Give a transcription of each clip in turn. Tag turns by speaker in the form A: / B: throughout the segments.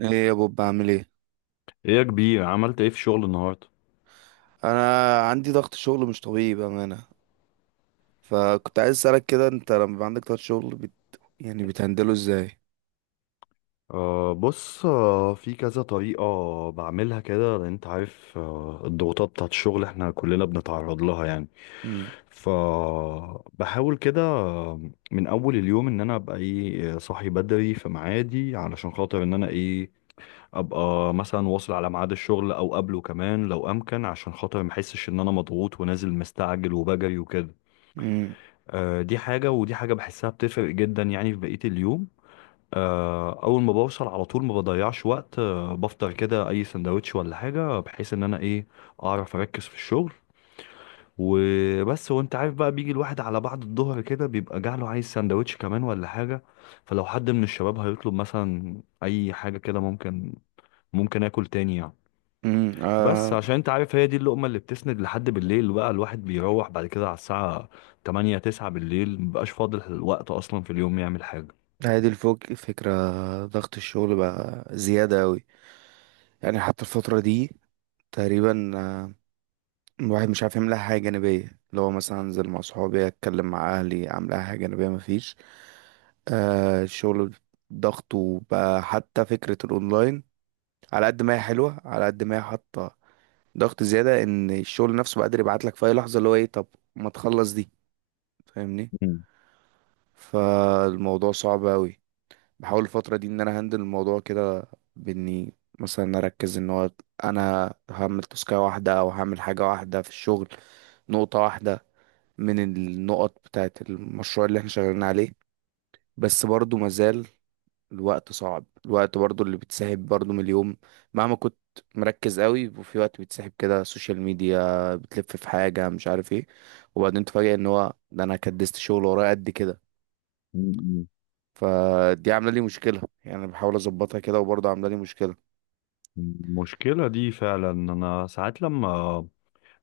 A: ايه يا بوب عامل ايه؟
B: ايه يا كبير عملت ايه في الشغل النهارده؟
A: انا عندي ضغط شغل مش طبيعي بامانه. فكنت عايز اسالك كده، انت لما بيبقى عندك ضغط شغل يعني بتهندله ازاي؟
B: بص، في كذا طريقة بعملها كده، لأن أنت عارف الضغوطات بتاعت الشغل احنا كلنا بنتعرض لها يعني.
A: امم
B: فبحاول كده، من أول اليوم إن أنا أبقى إيه، صاحي بدري في ميعادي، علشان خاطر إن أنا إيه، أبقى مثلا واصل على ميعاد الشغل أو قبله كمان لو أمكن، عشان خاطر محسش إن أنا مضغوط ونازل مستعجل وبجري وكده.
A: امم
B: أه دي حاجة، ودي حاجة بحسها بتفرق جدا يعني في بقية اليوم. اول ما بوصل على طول ما بضيعش وقت، بفطر كده اي سندوتش ولا حاجه، بحيث ان انا ايه اعرف اركز في الشغل وبس. وانت عارف بقى بيجي الواحد على بعد الظهر كده بيبقى جعله، عايز سندوتش كمان ولا حاجه، فلو حد من الشباب هيطلب مثلا اي حاجه كده ممكن اكل تاني يعني.
A: امم
B: بس
A: آه
B: عشان انت عارف هي دي اللقمه اللي بتسند لحد بالليل، بقى الواحد بيروح بعد كده على الساعه 8 9 بالليل مبقاش فاضل الوقت اصلا في اليوم يعمل حاجه.
A: هذه الفوق فكره. ضغط الشغل بقى زياده قوي، يعني حتى الفتره دي تقريبا الواحد مش عارف يعمل اي حاجه جانبيه، اللي هو مثلا انزل مع صحابي، اتكلم مع اهلي، اعمل اي حاجه جانبيه مفيش. الشغل ضغطه بقى، حتى فكره الاونلاين، على قد ما هي حلوه على قد ما هي حاطه ضغط زياده، ان الشغل نفسه بقدر يبعت لك في اي لحظه اللي هو ايه. طب ما تخلص دي؟ فاهمني. فالموضوع صعب قوي. بحاول الفتره دي ان انا هندل الموضوع كده، باني مثلا اركز ان هو انا هعمل تسكاية واحده او هعمل حاجه واحده في الشغل، نقطه واحده من النقط بتاعت المشروع اللي احنا شغالين عليه. بس برضو مازال الوقت صعب، الوقت برضو اللي بتسحب برضو من اليوم، مهما كنت مركز قوي، وفي وقت بتسحب كده سوشيال ميديا، بتلف في حاجة مش عارف ايه، وبعدين تفاجئ ان هو ده انا كدست شغل ورايا قد كده.
B: مم.
A: فدي عاملة لي مشكلة يعني. أنا بحاول اظبطها كده وبرضو عاملة لي مشكلة.
B: المشكلة دي فعلا أنا ساعات لما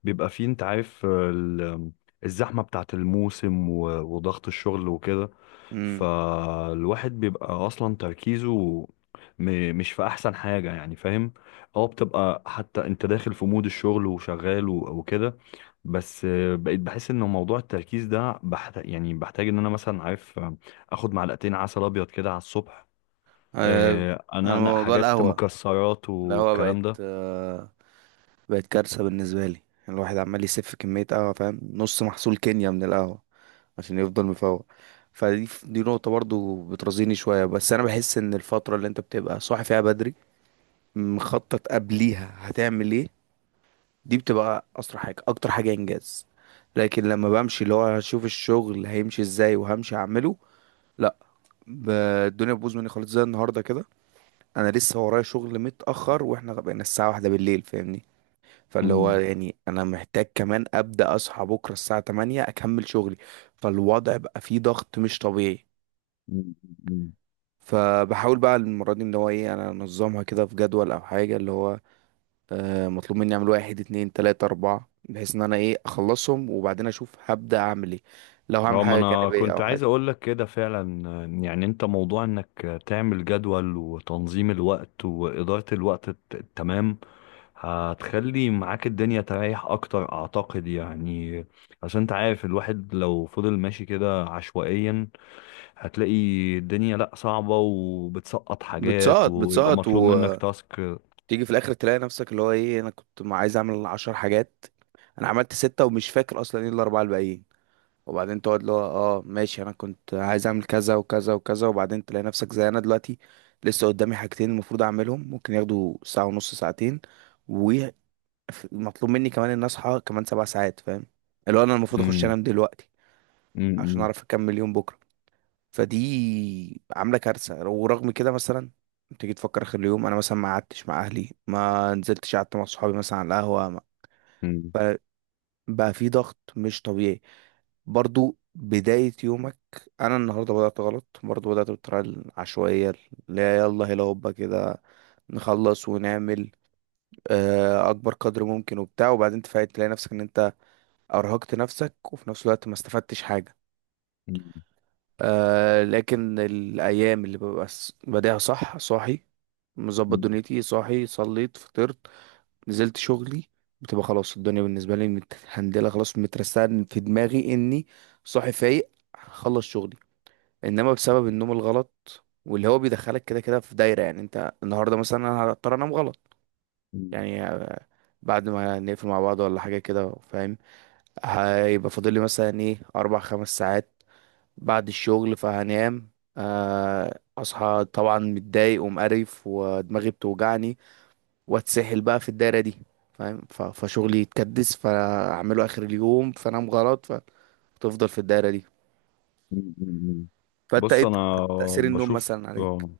B: بيبقى فيه أنت عارف الزحمة بتاعت الموسم وضغط الشغل وكده،
A: امم
B: فالواحد بيبقى أصلا تركيزه مش في أحسن حاجة يعني، فاهم؟ أه بتبقى حتى أنت داخل في مود الشغل وشغال وكده، بس بقيت بحس إن موضوع التركيز ده بحتاج، يعني بحتاج إن أنا مثلا عارف آخد معلقتين عسل أبيض كده على الصبح،
A: آه، انا
B: أنقنق
A: موضوع
B: حاجات
A: القهوة،
B: مكسرات
A: القهوة بقت
B: والكلام ده.
A: بقت كارثة بالنسبة لي. الواحد عمال يسف كمية قهوة، فاهم، نص محصول كينيا من القهوة عشان يفضل مفوق. فدي نقطة برضو بترزيني شوية. بس أنا بحس إن الفترة اللي أنت بتبقى صاحي فيها بدري، مخطط قبليها هتعمل إيه، دي بتبقى أسرع حاجة، أكتر حاجة إنجاز. لكن لما بمشي اللي هو هشوف الشغل هيمشي إزاي وهمشي أعمله، لأ، ب- الدنيا بتبوظ مني خالص زي النهاردة كده. أنا لسه ورايا شغل متأخر وإحنا بقينا الساعة واحدة بالليل، فاهمني. فاللي هو
B: مم.
A: يعني أنا محتاج كمان أبدأ أصحى بكرة الساعة 8 أكمل شغلي. فالوضع بقى فيه ضغط مش طبيعي.
B: مم. مم.
A: فبحاول بقى المرة دي ان هو ايه، انا انظمها كده في جدول او حاجة، اللي هو مطلوب مني اعمل واحد اتنين تلاتة اربعة، بحيث ان انا ايه اخلصهم، وبعدين اشوف هبدأ اعمل ايه، لو هعمل
B: اه ما
A: حاجة
B: انا
A: جانبية
B: كنت
A: او
B: عايز
A: حاجة.
B: اقول لك كده فعلا. يعني انت موضوع انك تعمل جدول وتنظيم الوقت وادارة الوقت التمام، هتخلي معاك الدنيا تريح اكتر اعتقد يعني. عشان انت عارف الواحد لو فضل ماشي كده عشوائيا هتلاقي الدنيا لا صعبة وبتسقط حاجات
A: بتسقط
B: ويبقى
A: بتسقط
B: مطلوب منك
A: وتيجي
B: تاسك.
A: في الاخر تلاقي نفسك اللي هو ايه، انا كنت ما عايز اعمل عشر حاجات، انا عملت ستة ومش فاكر اصلا ايه الاربعة الباقيين. وبعدين تقعد اللي هو اه ماشي، انا كنت عايز اعمل كذا وكذا وكذا، وبعدين تلاقي نفسك زي انا دلوقتي، لسه قدامي حاجتين المفروض اعملهم، ممكن ياخدوا ساعة ونص ساعتين، ومطلوب مني كمان ان اصحى كمان سبع ساعات، فاهم؟ اللي هو انا المفروض اخش
B: مم.
A: انام دلوقتي عشان
B: مم.
A: اعرف اكمل يوم بكرة. فدي عاملة كارثة. ورغم كده مثلا تيجي تفكر اخر اليوم، انا مثلا ما قعدتش مع اهلي، ما نزلتش قعدت مع صحابي مثلا على القهوة.
B: مم.
A: بقى في ضغط مش طبيعي. برضو بداية يومك، أنا النهاردة بدأت غلط، برضو بدأت بالطريقة العشوائية اللي هي يلا هلا هوبا كده، نخلص ونعمل أكبر قدر ممكن وبتاع، وبعدين تفاجئ تلاقي نفسك إن أنت أرهقت نفسك وفي نفس الوقت ما استفدتش حاجة.
B: مم.
A: لكن الأيام اللي ببقى بادئها صح، صاحي، مظبط
B: مم.
A: دنيتي، صاحي صليت فطرت نزلت شغلي، بتبقى خلاص الدنيا بالنسبة لي متهندلة، خلاص مترسان في دماغي اني صاحي فايق هخلص شغلي. انما بسبب النوم الغلط، واللي هو بيدخلك كده كده في دايرة، يعني انت النهاردة مثلا انا هضطر انام غلط
B: مم.
A: يعني بعد ما نقفل مع بعض ولا حاجة كده فاهم، هيبقى فاضل لي مثلا ايه اربع خمس ساعات بعد الشغل فهنام. اصحى طبعا متضايق ومقرف ودماغي بتوجعني، واتسحل بقى في الدايره دي فاهم. فشغلي يتكدس، فاعمله اخر اليوم، فانام غلط، فتفضل في الدايره دي.
B: مم. مم.
A: فانت
B: بص،
A: ايه،
B: انا
A: تاثير النوم
B: بشوف،
A: مثلا عليك؟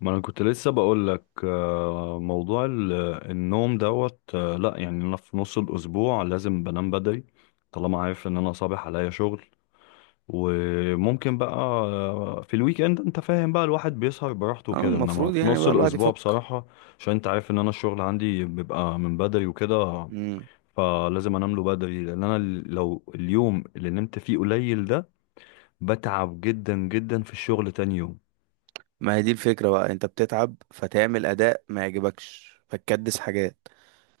B: ما انا كنت لسه بقول لك، موضوع النوم دوت، لا يعني انا في نص الاسبوع لازم بنام بدري طالما عارف ان انا صابح عليا شغل. وممكن بقى، في الويك اند انت فاهم بقى الواحد بيسهر براحته
A: اه
B: وكده، انما
A: المفروض
B: في
A: يعني
B: نص
A: بقى الواحد
B: الاسبوع
A: يفك.
B: بصراحة، عشان انت عارف ان انا الشغل عندي بيبقى من بدري وكده،
A: امم
B: فلازم انام له بدري، لان انا لو اليوم اللي نمت فيه قليل ده بتعب جدا جدا في الشغل تاني يوم.
A: ما هي دي الفكره بقى، انت بتتعب فتعمل اداء ما يعجبكش، فتكدس حاجات،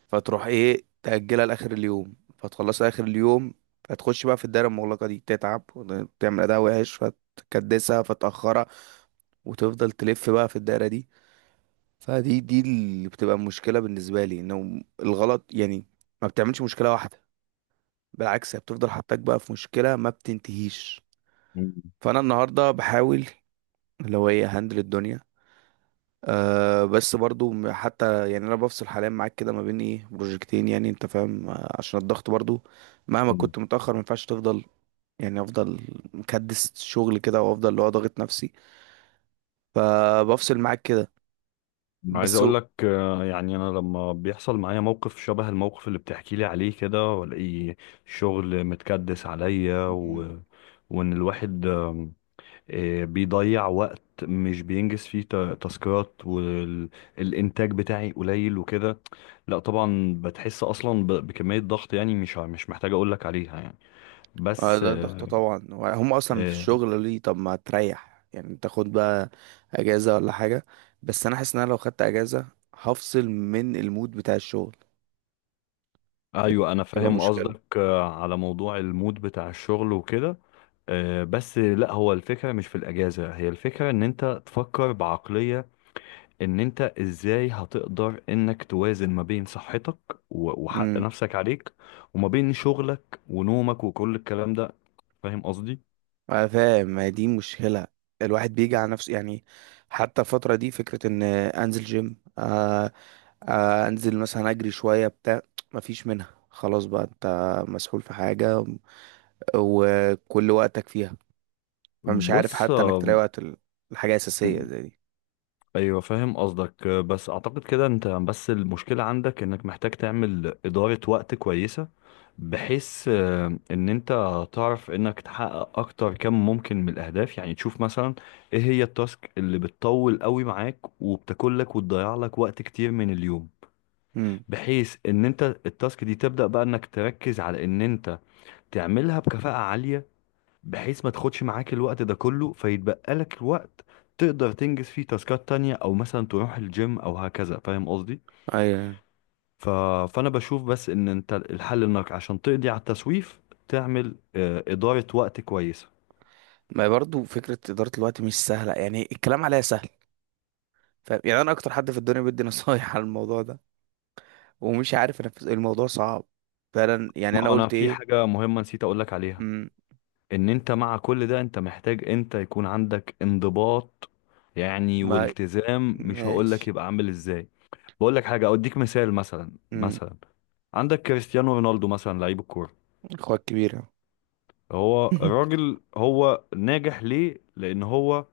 A: فتروح ايه تاجلها لاخر اليوم، فتخلصها اخر اليوم، فتخش بقى في الدايره المغلقه دي، تتعب وتعمل اداء وحش، فتكدسها فتاخرها، وتفضل تلف بقى في الدايره دي. فدي اللي بتبقى مشكلة بالنسبة لي، انه الغلط يعني ما بتعملش مشكلة واحدة، بالعكس هي بتفضل حطاك بقى في مشكلة ما بتنتهيش.
B: مم.
A: فانا النهاردة بحاول اللي هو ايه هندل الدنيا. أه بس برضو حتى يعني انا بفصل حاليا معاك كده ما بين ايه بروجكتين، يعني انت فاهم عشان الضغط برضو، مهما
B: مم.
A: كنت متأخر ما ينفعش تفضل، يعني افضل مكدس شغل كده وافضل اللي هو ضاغط نفسي، فبفصل معاك كده
B: عايز
A: بس.
B: اقول لك، يعني انا لما بيحصل معايا موقف شبه الموقف اللي بتحكي لي عليه كده، والاقي شغل متكدس عليا، و... وان الواحد بيضيع وقت مش بينجز فيه تاسكات، والانتاج بتاعي قليل وكده، لا طبعا بتحس اصلا ب... بكمية ضغط يعني، مش مش محتاج اقول لك عليها يعني. بس
A: ده ضغط طبعا. هم اصلا في
B: آه،
A: الشغل ليه؟ طب ما تريح يعني، تاخد بقى اجازه ولا حاجه. بس انا حاسس ان انا لو خدت اجازه هفصل من المود بتاع الشغل،
B: ايوه انا
A: دي تبقى
B: فاهم
A: مشكله.
B: قصدك، على موضوع المود بتاع الشغل وكده. بس لا، هو الفكرة مش في الأجازة، هي الفكرة إن أنت تفكر بعقلية إن أنت إزاي هتقدر إنك توازن ما بين صحتك وحق
A: امم.
B: نفسك عليك، وما بين شغلك ونومك وكل الكلام ده. فاهم قصدي؟
A: انا فاهم، ما هي دي مشكله، الواحد بيجي على نفسه يعني. حتى الفتره دي فكره ان انزل جيم، آه، آه انزل مثلا اجري شويه بتاع، ما فيش منها خلاص بقى، انت مسحول في حاجه وكل وقتك فيها، فمش عارف
B: بص،
A: حتى انك تلاقي وقت الحاجه اساسيه زي دي.
B: أيوة فاهم قصدك، بس أعتقد كده أنت بس المشكلة عندك إنك محتاج تعمل إدارة وقت كويسة، بحيث ان انت تعرف انك تحقق اكتر كم ممكن من الاهداف. يعني تشوف مثلا ايه هي التاسك اللي بتطول قوي معاك وبتاكل لك وتضيع لك وقت كتير من اليوم،
A: امم.
B: بحيث ان انت التاسك دي تبدأ بقى انك تركز على ان انت تعملها بكفاءة عالية، بحيث ما تاخدش معاك الوقت ده كله، فيتبقى لك الوقت تقدر تنجز فيه تاسكات تانية، او مثلا تروح الجيم او هكذا، فاهم قصدي؟
A: ايوه.
B: ف... فانا بشوف بس ان انت الحل، انك عشان تقضي على التسويف تعمل، ادارة وقت كويسة.
A: ما برضو فكره اداره الوقت مش سهله يعني، الكلام عليها سهل فاهم، يعني انا اكتر حد في الدنيا بدي نصايح على الموضوع ده ومش عارف انفذ، الموضوع صعب فعلا يعني. انا
B: ما انا
A: قلت
B: في
A: ايه؟
B: حاجة مهمة نسيت اقولك عليها،
A: امم.
B: ان انت مع كل ده انت محتاج، انت يكون عندك انضباط يعني
A: ما
B: والتزام. مش هقولك
A: ماشي.
B: يبقى عامل ازاي، بقولك حاجة اوديك مثال. مثلا
A: امم.
B: عندك كريستيانو رونالدو مثلا، لعيب الكورة،
A: اخوات كبيره.
B: هو الراجل هو ناجح ليه؟ لان هو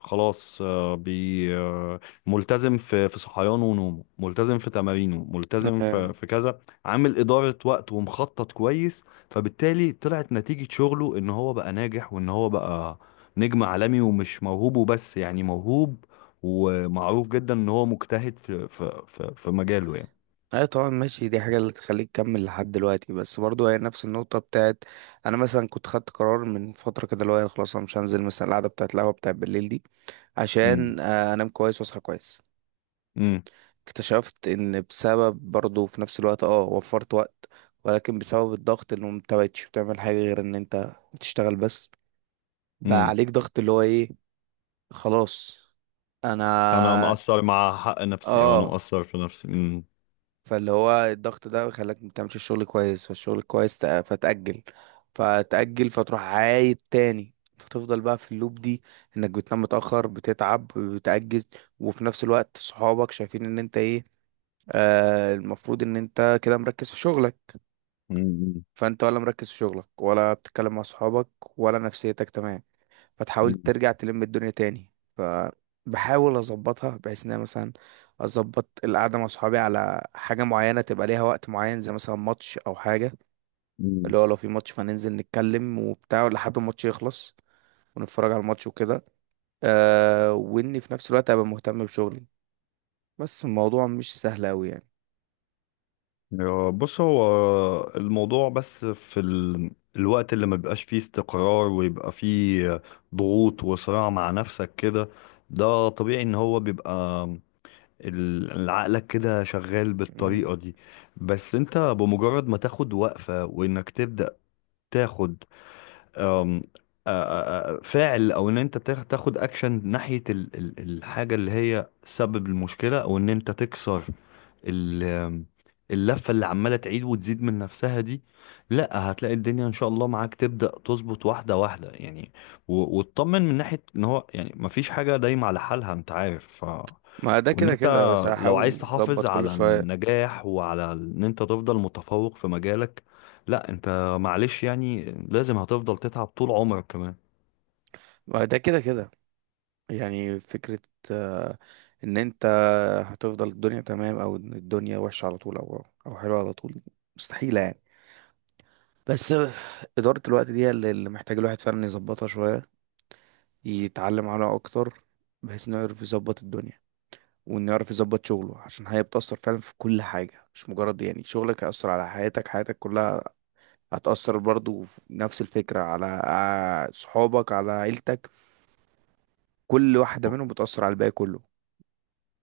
B: خلاص ملتزم في صحيانه ونومه، ملتزم في تمارينه، ملتزم في
A: ايوه.
B: كذا، عامل إدارة وقت ومخطط كويس، فبالتالي طلعت نتيجة شغله ان هو بقى ناجح، وان هو بقى نجم عالمي، ومش موهوب وبس، يعني موهوب ومعروف جدا ان هو مجتهد في مجاله يعني.
A: أيوة طبعا ماشي، دي حاجه اللي تخليك تكمل لحد دلوقتي. بس برضو هي نفس النقطه بتاعت، انا مثلا كنت خدت قرار من فتره كده اللي هو أنا خلاص، انا مش هنزل مثلا القعده بتاعت القهوه بتاعت بالليل دي
B: امم.
A: عشان انام كويس واصحى كويس.
B: امم.
A: اكتشفت ان بسبب برضه في نفس الوقت اه وفرت وقت، ولكن بسبب الضغط، انه انت مبقتش بتعمل حاجة غير ان انت بتشتغل بس، بقى
B: امم.
A: عليك ضغط اللي هو ايه. خلاص.
B: انا
A: انا
B: مقصر مع حق نفسي، او انا
A: اه.
B: مقصر في نفسي.
A: فاللي هو الضغط ده خلاك ما بتعملش الشغل كويس، فالشغل كويس فتأجل، فتأجل، فتروح عايد تاني، فتفضل بقى في اللوب دي، انك بتنام متأخر بتتعب بتأجز، وفي نفس الوقت صحابك شايفين ان انت ايه، آه المفروض ان انت كده مركز في شغلك.
B: مم.
A: فانت ولا مركز في شغلك ولا بتتكلم مع صحابك ولا نفسيتك تمام. فتحاول
B: مم.
A: ترجع تلم الدنيا تاني. فبحاول اظبطها بحيث ان انا مثلا اظبط القعده مع صحابي على حاجه معينه تبقى ليها وقت معين، زي مثلا ماتش او حاجه،
B: مم.
A: اللي هو لو في ماتش فننزل نتكلم وبتاع لحد ما الماتش يخلص ونتفرج على الماتش وكده. أه واني في نفس الوقت ابقى مهتم بشغلي، بس الموضوع مش سهل اوي يعني.
B: يا- بص، هو الموضوع بس في ال... الوقت اللي ما بيبقاش فيه استقرار ويبقى فيه ضغوط وصراع مع نفسك كده، ده طبيعي ان هو بيبقى عقلك كده شغال
A: مم.
B: بالطريقة دي. بس انت بمجرد ما تاخد وقفة، وانك تبدأ تاخد أم، آ- فاعل، او ان انت تاخد اكشن ناحية الحاجة اللي هي سبب المشكلة، او ان انت تكسر ال- آم، اللفة اللي عمالة تعيد وتزيد من نفسها دي، لا هتلاقي الدنيا ان شاء الله معاك تبدأ تظبط واحدة واحدة يعني. وتطمن من ناحية ان هو يعني مفيش حاجة دايمة على حالها، انت عارف.
A: ما ده
B: وان
A: كده
B: انت
A: كده، بس
B: لو عايز
A: هحاول
B: تحافظ
A: اظبط كل
B: على
A: شويه.
B: النجاح وعلى ان انت تفضل متفوق في مجالك، لا انت معلش يعني لازم هتفضل تتعب طول عمرك كمان.
A: ما ده كده كده يعني. فكرة آه، ان انت هتفضل الدنيا تمام، او إن الدنيا وحشة على طول او حلوة على طول، مستحيلة يعني. بس إدارة الوقت دي اللي محتاج الواحد فعلا يظبطها شوية، يتعلم عليها اكتر، بحيث انه يعرف يظبط الدنيا، وانه يعرف يظبط شغله، عشان هي بتأثر فعلا في كل حاجة، مش مجرد يعني شغلك هيأثر على حياتك، حياتك كلها هتأثر برضو في نفس الفكرة على صحابك على عيلتك، كل واحدة منهم بتأثر على الباقي كله.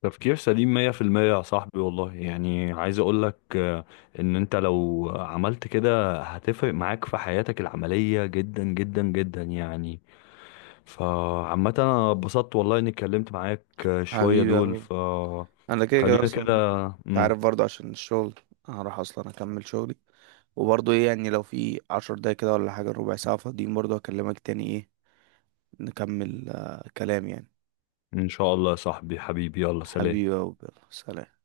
B: تفكير سليم 100% يا صاحبي والله. يعني عايز اقولك، ان انت لو عملت كده هتفرق معاك في حياتك العملية جدا جدا جدا يعني. فعامة انا اتبسطت والله اني اتكلمت معاك، شوية
A: حبيبي،
B: دول،
A: انا كده كده
B: فخلينا
A: اصلا،
B: كده.
A: انت
B: مم.
A: عارف برضه عشان الشغل هروح اصلا اكمل شغلي. وبرضه ايه يعني، لو في عشر دقايق كده ولا حاجة ربع ساعة فاضيين، برضه هكلمك تاني ايه، نكمل كلام يعني.
B: ان شاء الله يا صاحبي، حبيبي، يلا سلام.
A: حبيبي يا أبو، يلا، سلام.